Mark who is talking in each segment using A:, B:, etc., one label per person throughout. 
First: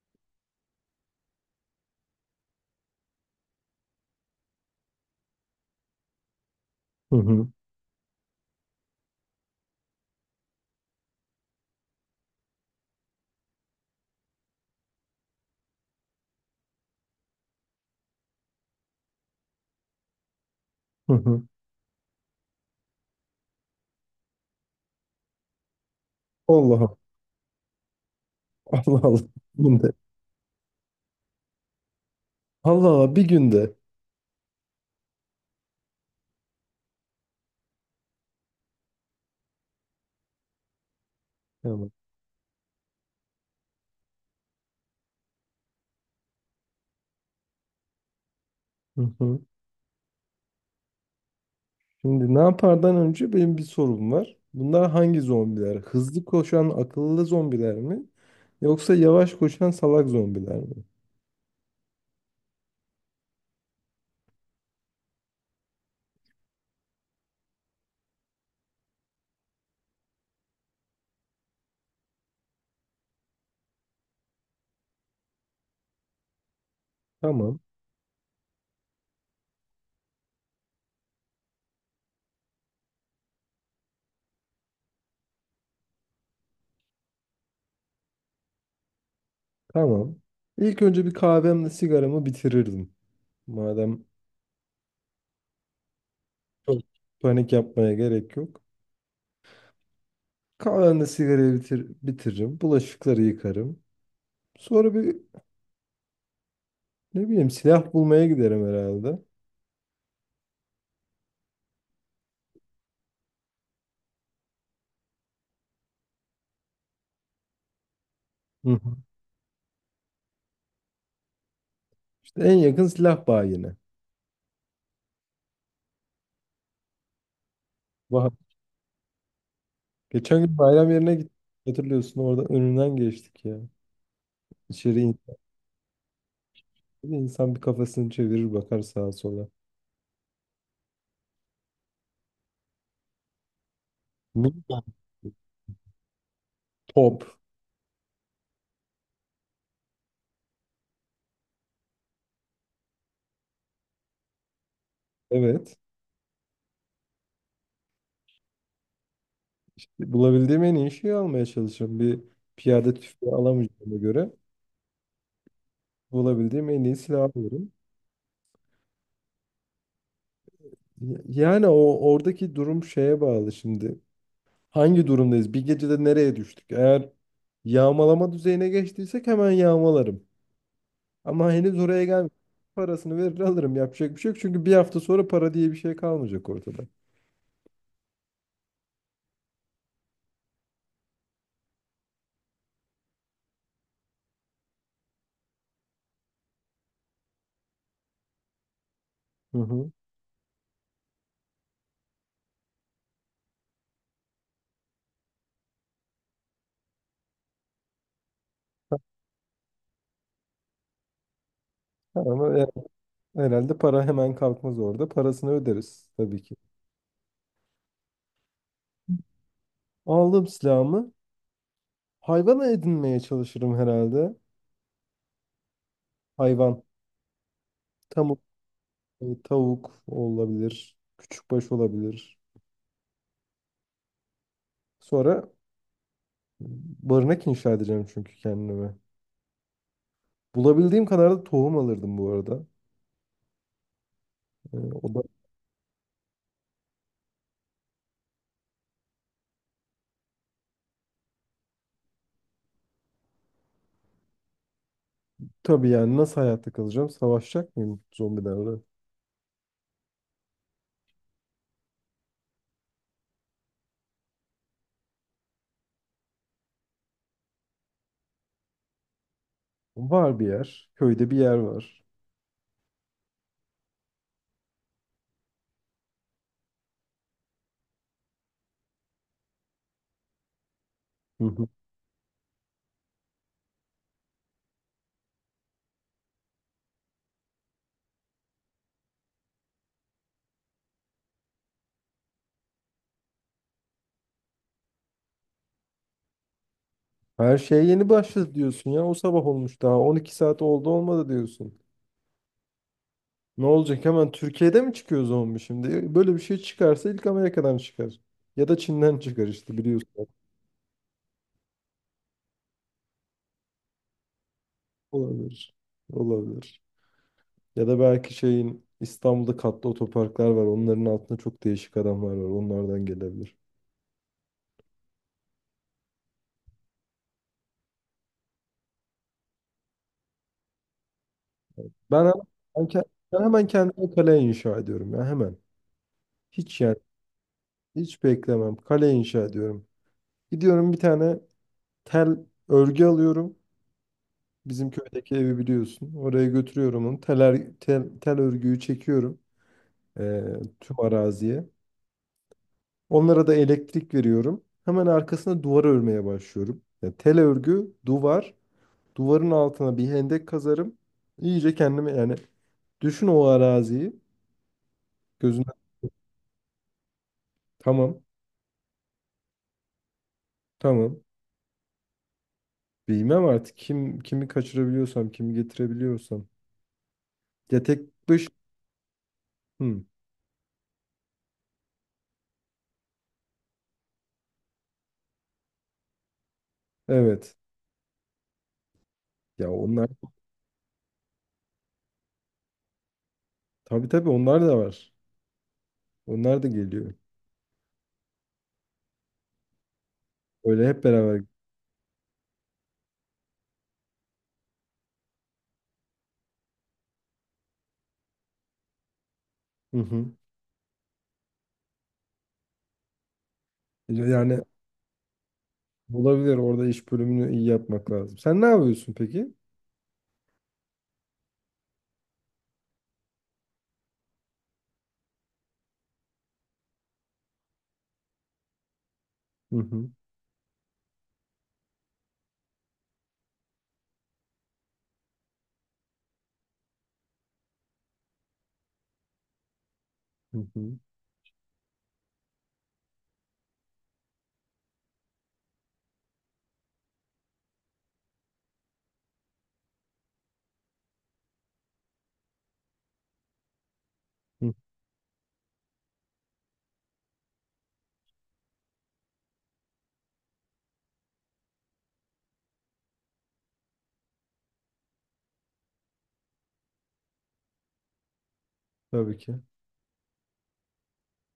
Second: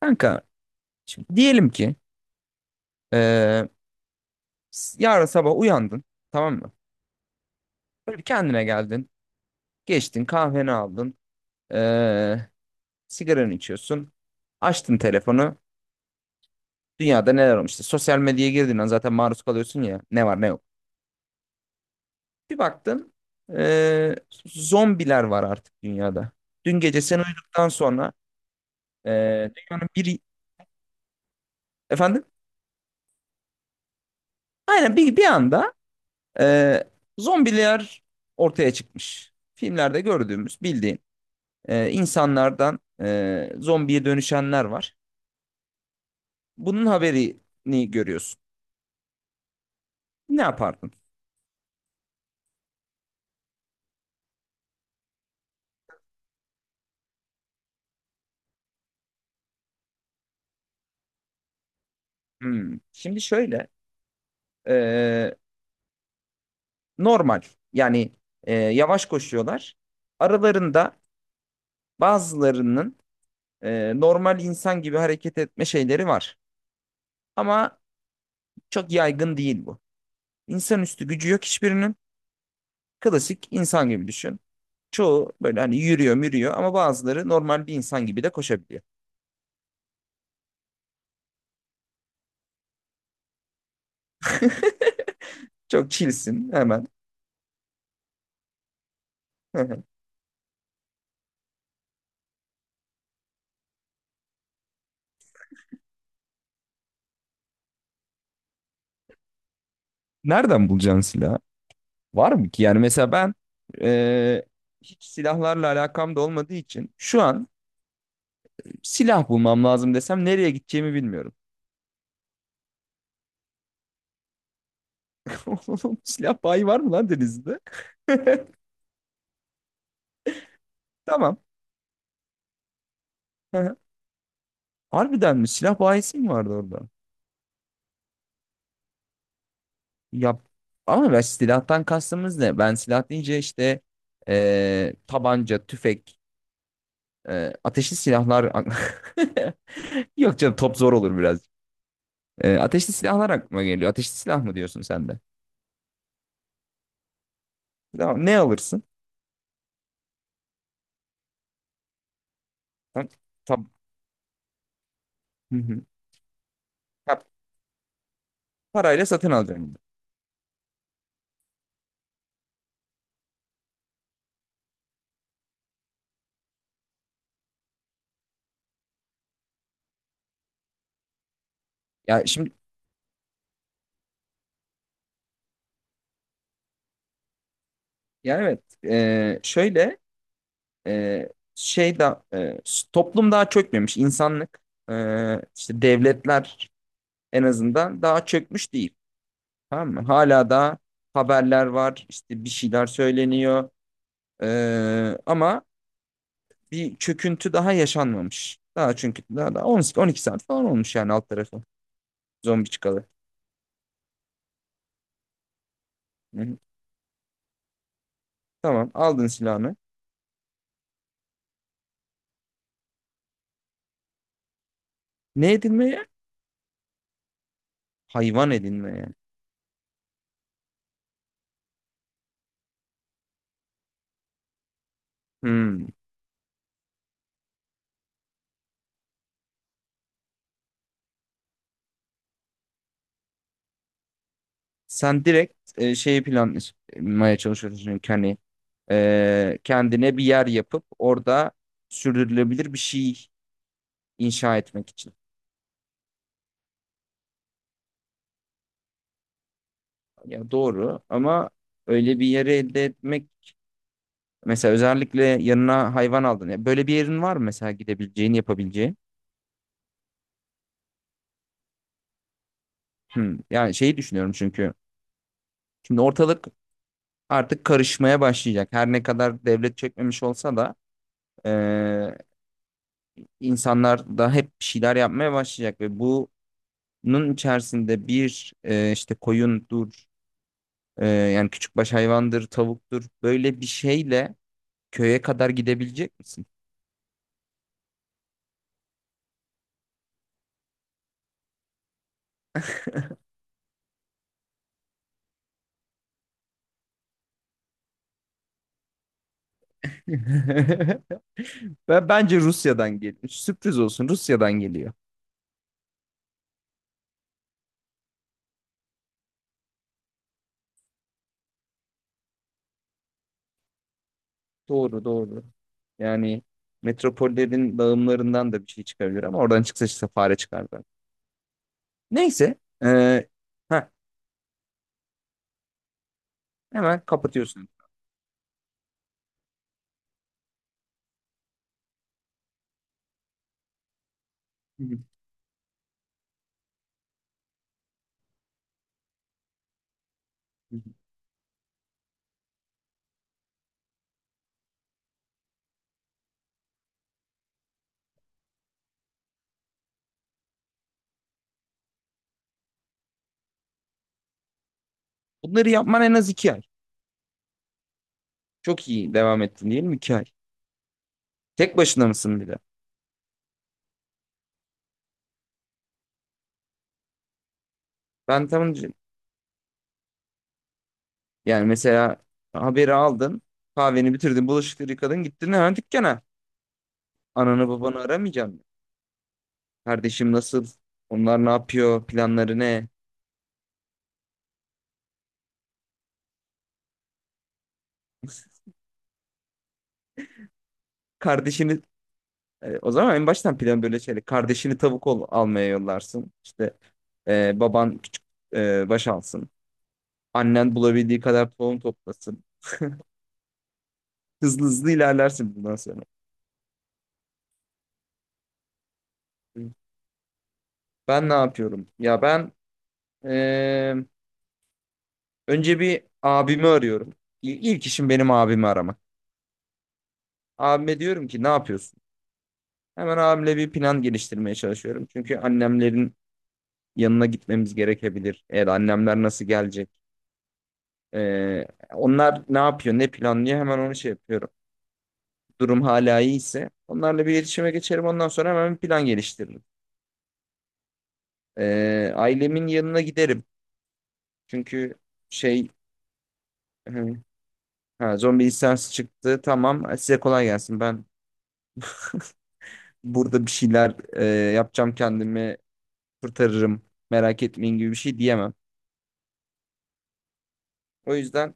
A: Kanka, şimdi diyelim ki, eee, yarın sabah uyandın, tamam mı?
B: Hı hı.
A: Böyle bir kendine geldin. Geçtin, kahveni aldın. eee Sigaranı içiyorsun. Açtın telefonu. Dünyada neler olmuş? İşte sosyal medyaya girdiğin an zaten maruz kalıyorsun ya. Ne var ne yok.
B: Hı hı.
A: Bir baktın, eee, zombiler var artık dünyada. Dün
B: Allah
A: gece sen uyuduktan sonra
B: Allah, Allah. Bugün
A: dünyanın
B: de.
A: bir... Efendim?
B: Allah Allah, bir günde.
A: Aynen bir anda, eee, zombiler ortaya çıkmış. Filmlerde gördüğümüz bildiğin.
B: Tamam.
A: İnsanlardan zombiye dönüşenler var. Bunun haberini görüyorsun.
B: Hı hı.
A: Ne yapardın?
B: Şimdi ne yapardan önce benim bir sorum var. Bunlar hangi zombiler? Hızlı koşan akıllı zombiler mi? Yoksa yavaş koşan salak zombiler mi?
A: Hmm. Şimdi şöyle, e, normal yani, yavaş koşuyorlar. Aralarında bazılarının normal insan gibi hareket etme şeyleri var.
B: Tamam.
A: Ama çok yaygın değil bu. İnsanüstü gücü yok hiçbirinin. Klasik insan gibi düşün. Çoğu böyle hani yürüyor, mürüyor ama bazıları normal bir insan gibi de koşabiliyor.
B: Tamam. İlk önce bir kahvemle sigaramı bitirirdim. Madem
A: Çok chillsin
B: çok
A: hemen.
B: panik yapmaya gerek yok. Kahvemle sigarayı bitiririm. Bulaşıkları yıkarım. Sonra bir, ne bileyim, silah bulmaya giderim herhalde.
A: Nereden bulacaksın silah? Var mı ki? Yani mesela ben, e, hiç silahlarla alakam da olmadığı için şu an
B: Hı hı.
A: silah bulmam lazım desem nereye gideceğimi bilmiyorum.
B: En yakın silah bayine.
A: Oğlum, silah bayi var mı lan Denizli'de?
B: Vah. Geçen gün bayram yerine gittik.
A: Tamam.
B: Hatırlıyorsun, orada önünden geçtik ya.
A: Hı hı.
B: İçeri in-
A: Harbiden mi? Silah bayisi mi vardı orada?
B: insan bir kafasını çevirir bakar sağa sola.
A: Ya ama ben, silahtan kastımız ne? Ben silah deyince işte,
B: Minyon,
A: tabanca, tüfek,
B: top.
A: ateşli silahlar. Yok canım, top zor olur biraz. Ateşli silahlar aklıma geliyor. Ateşli silah mı diyorsun sen de?
B: Evet.
A: Ya ne alırsın?
B: Bulabildiğim en iyi şeyi almaya çalışıyorum. Bir piyade
A: Tam,
B: tüfeği
A: tam,
B: alamayacağıma göre
A: hı hı.
B: bulabildiğim en iyi
A: Ya
B: silahı alıyorum.
A: parayla satın alacaksın.
B: Yani o oradaki durum şeye bağlı şimdi. Hangi durumdayız? Bir gecede nereye düştük? Eğer yağmalama düzeyine geçtiysek hemen yağmalarım. Ama henüz oraya
A: Ya
B: gelmedim.
A: şimdi,
B: Parasını verir alırım. Yapacak bir şey yok. Çünkü bir hafta sonra para diye bir şey kalmayacak ortada.
A: ya evet, şöyle, e, şey da, toplum daha çökmemiş, insanlık, e, işte devletler en azından daha çökmüş değil.
B: Hı hı.
A: Tamam mı? Hala da haberler var, işte bir şeyler söyleniyor. Ama bir çöküntü daha yaşanmamış. Daha, çünkü daha da 12 saat falan olmuş yani, alt tarafı
B: Ha, ama
A: zombi
B: yani
A: çıkalı.
B: herhalde para hemen kalkmaz orada. Parasını öderiz
A: Hı
B: tabii ki.
A: hı. Tamam, aldın silahını.
B: Aldım silahımı. Hayvan edinmeye çalışırım herhalde.
A: Ne edilmeye?
B: Hayvan. Tavuk,
A: Hayvan edinmeye.
B: tavuk olabilir. Küçükbaş olabilir. Sonra
A: Hmm.
B: barınak inşa edeceğim çünkü kendime. Bulabildiğim kadar da tohum alırdım bu arada. Ee, O da
A: Sen direkt şeyi planlamaya çalışıyorsun çünkü hani, kendine bir yer yapıp orada sürdürülebilir bir şey inşa etmek için.
B: tabii, yani nasıl hayatta kalacağım? Savaşacak mıyım zombilerle?
A: Ya doğru ama öyle bir yeri elde etmek, mesela özellikle yanına hayvan aldın. Ya böyle bir yerin var mı mesela, gidebileceğin, yapabileceğin?
B: Var bir yer. Köyde bir yer var.
A: Hmm. Yani şeyi düşünüyorum çünkü şimdi ortalık artık karışmaya başlayacak. Her ne kadar devlet çekmemiş olsa da,
B: Hı
A: e,
B: hı.
A: insanlar da hep bir şeyler yapmaya başlayacak ve bunun içerisinde bir, işte koyundur, yani küçükbaş hayvandır, tavuktur, böyle bir şeyle köye kadar gidebilecek misin?
B: Her şeye yeni başladı diyorsun ya. O sabah olmuş daha. 12 saat oldu olmadı diyorsun. Ne olacak, hemen Türkiye'de mi çıkıyor zombi şimdi? Böyle bir şey çıkarsa ilk Amerika'dan çıkar. Ya da Çin'den çıkar işte, biliyorsun.
A: Bence Rusya'dan geliyor. Sürpriz olsun, Rusya'dan geliyor.
B: Olabilir. Olabilir. Ya da belki şeyin, İstanbul'da katlı otoparklar var. Onların altında çok değişik adamlar var. Onlardan gelebilir.
A: Doğru, doğru. Yani metropollerin dağılımlarından da bir şey çıkabilir ama oradan çıksa işte fare çıkardı.
B: Ben,
A: Neyse.
B: ben, ke- Ben hemen
A: Heh,
B: kendime kale inşa ediyorum ya, hemen. Hiç yani,
A: Hemen kapatıyorsun.
B: hiç beklemem. Kale inşa ediyorum. Gidiyorum bir tane tel örgü alıyorum.
A: Hı
B: Bizim köydeki evi biliyorsun. Oraya götürüyorum onu. Tel örgüyü çekiyorum
A: hı.
B: tüm araziye. Onlara da elektrik veriyorum. Hemen arkasına duvar örmeye başlıyorum. Yani tel örgü, duvar. Duvarın altına bir hendek kazarım. İyice kendimi yani, düşün o araziyi.
A: Bunları
B: Gözünden
A: yapman en az 2 ay.
B: tamam,
A: Çok iyi devam ettin diyelim, 2 ay.
B: tamam.
A: Tek başına mısın bir de?
B: Bilmem artık, kim kimi kaçırabiliyorsam, kimi getirebiliyorsam. Ya tek
A: Ben
B: dış.
A: tam,
B: Hı,
A: yani mesela haberi aldın. Kahveni bitirdin. Bulaşıkları yıkadın. Gittin hemen dükkana.
B: evet.
A: Ananı babanı aramayacağım.
B: Ya onlar,
A: Kardeşim nasıl? Onlar ne yapıyor? Planları ne?
B: tabii tabii onlar da var. Onlar da geliyor. Öyle hep beraber.
A: Kardeşini, o zaman en baştan plan böyle şeyle. Kardeşini tavuk almaya yollarsın. İşte, baban küçük, baş alsın.
B: Hı hı.
A: Annen bulabildiği kadar tohum toplasın.
B: Yani
A: Hızlı hızlı ilerlersin bundan sonra.
B: olabilir, orada iş bölümünü iyi yapmak lazım. Sen ne yapıyorsun peki?
A: Ben ne yapıyorum? Ya ben, eee, önce bir abimi arıyorum. İlk işim benim abimi aramak.
B: Hı hı.
A: Abime diyorum ki, ne yapıyorsun? Hemen abimle bir plan geliştirmeye çalışıyorum. Çünkü annemlerin yanına gitmemiz gerekebilir. Eğer annemler nasıl gelecek?
B: Hı hı.
A: Ee, Onlar ne yapıyor, ne planlıyor? Hemen onu şey yapıyorum. Durum hala iyiyse, onlarla bir iletişime geçerim. Ondan sonra hemen bir plan geliştiririm. Ailemin yanına giderim.
B: Hı.
A: Çünkü şey... hı, ha, zombi isyansı çıktı. Tamam. Size kolay gelsin. Ben burada bir şeyler yapacağım, kendimi kurtarırım, merak etmeyin gibi bir şey diyemem.
B: Tabii ki.
A: O yüzden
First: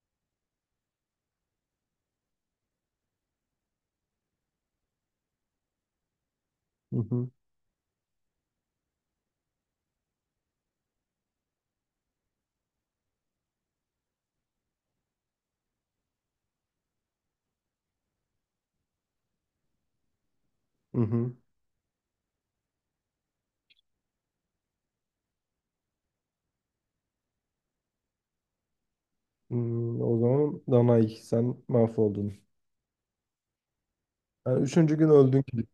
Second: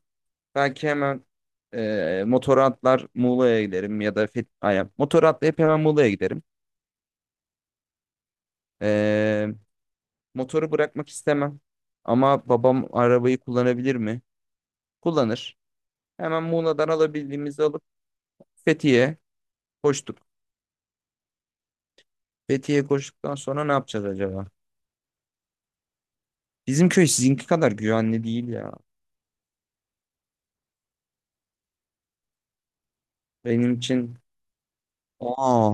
A: belki hemen motora atlar Muğla'ya giderim, ya da aynen. Motora atlayıp hemen Muğla'ya giderim.
B: Hı hı.
A: E, Motoru bırakmak istemem ama babam arabayı kullanabilir mi? Kullanır. Hemen Muğla'dan alabildiğimizi alıp Fethiye'ye koştuk.
B: Hı hı.
A: Fethiye'ye koştuktan sonra ne yapacağız acaba? Bizim köy sizinki kadar güvenli değil ya.
B: Hmm, o zaman Danay sen mahvoldun.
A: Benim için...
B: Yani üçüncü gün öldün ki
A: Aa,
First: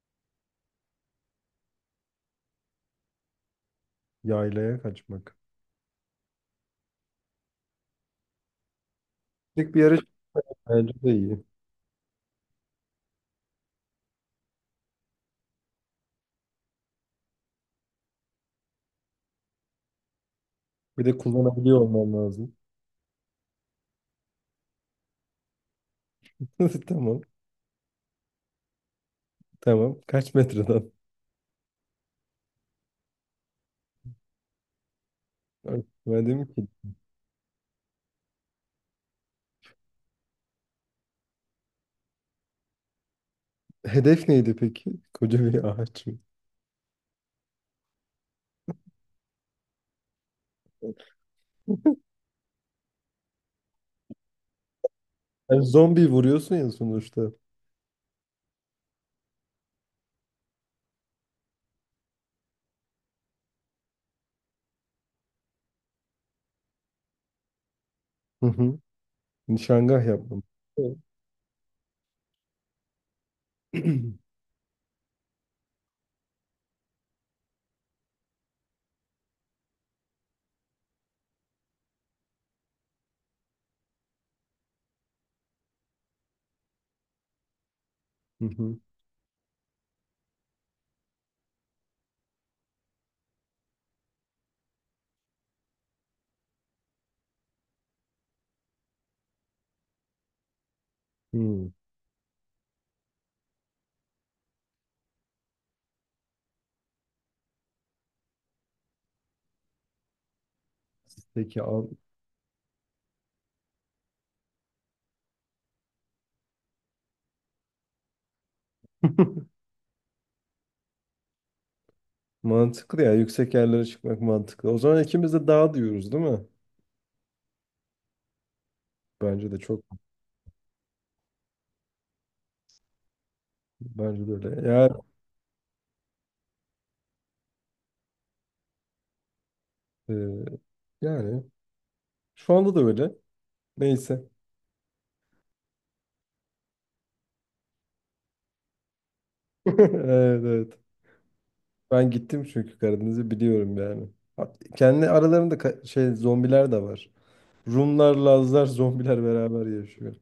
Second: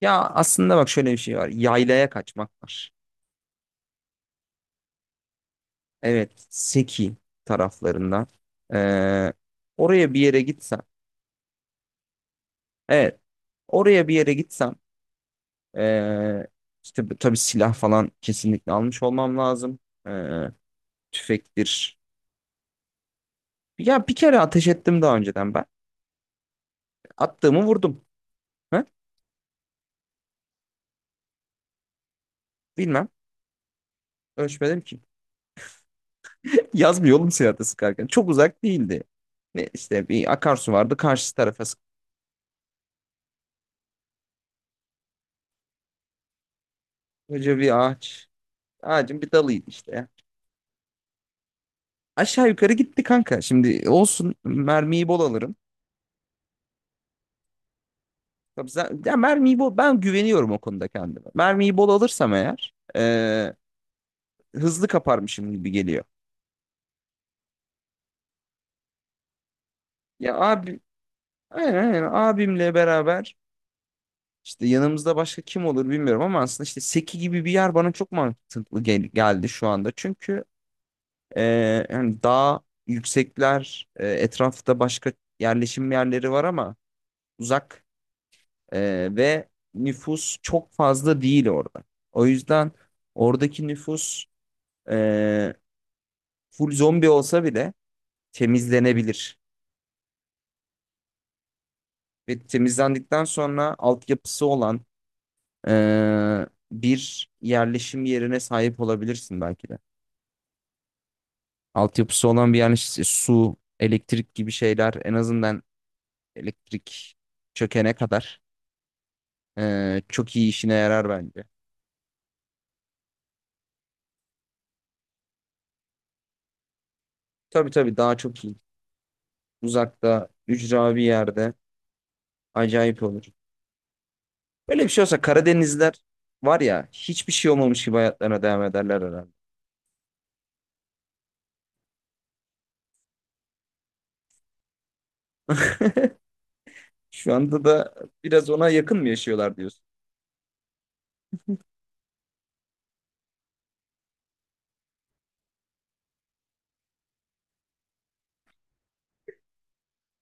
A: ya aslında bak, şöyle bir şey var. Yaylaya kaçmak var.
B: yaylaya kaçmak.
A: Evet, Seki taraflarında. Ee,
B: Tek bir yarış,
A: Oraya bir yere gitsem.
B: bence de iyi.
A: Evet, oraya bir yere gitsem. Ee, işte tabii silah falan kesinlikle almış olmam lazım. Ee,
B: Bir de kullanabiliyor
A: Tüfektir.
B: olman lazım.
A: Ya bir kere ateş ettim daha önceden ben.
B: Tamam.
A: Attığımı vurdum. Ha?
B: Tamam. Kaç metreden?
A: Bilmem. Ölçmedim ki.
B: Ben dedim ki
A: Yazmıyor oğlum silahta sıkarken. Çok uzak değildi. Ne işte, bir akarsu vardı. Karşı tarafa,
B: hedef neydi peki? Koca bir ağaç.
A: sıkıca bir ağaç. Ağacın bir dalıydı işte. Aşağı yukarı gitti kanka. Şimdi olsun mermiyi bol alırım.
B: Yani zombi vuruyorsun ya sonuçta.
A: Ya mermiyi bol, ben güveniyorum o konuda kendime. Mermiyi bol alırsam eğer, hızlı kaparmışım gibi geliyor.
B: Hı hı. Nişangah
A: Ya
B: yaptım.
A: abi,
B: Evet.
A: aynen, aynen. Abimle beraber işte yanımızda başka kim olur bilmiyorum ama aslında işte Seki gibi bir yer bana çok mantıklı geldi şu anda. Çünkü hani daha yüksekler, etrafta başka yerleşim yerleri var ama uzak.
B: Hı hı.
A: Ve nüfus çok fazla değil orada. O yüzden oradaki nüfus, e, full zombi olsa bile, temizlenebilir.
B: Hmm.
A: Ve temizlendikten sonra altyapısı olan e, bir yerleşim yerine sahip olabilirsin belki de.
B: Peki abi.
A: Altyapısı olan bir yerleşim, su, elektrik gibi şeyler, en azından elektrik çökene kadar, çok iyi işine yarar bence.
B: Mantıklı ya. Yüksek yerlere çıkmak mantıklı. O zaman ikimiz de dağ diyoruz, değil mi?
A: Tabii, tabii, daha çok iyi.
B: Bence de çok.
A: Uzakta, ücra bir yerde acayip olur.
B: Bence de öyle.
A: Böyle
B: Ya,
A: bir şey olsa Karadenizler var ya, hiçbir şey olmamış gibi hayatlarına devam ederler herhalde.
B: e, yani şu anda da öyle. Neyse.
A: Şu anda da biraz ona yakın mı yaşıyorlar diyorsun?
B: Evet, evet. Ben gittim çünkü Karadeniz'i biliyorum yani. Kendi aralarında şey, zombiler de var. Rumlar, Lazlar, zombiler beraber yaşıyor.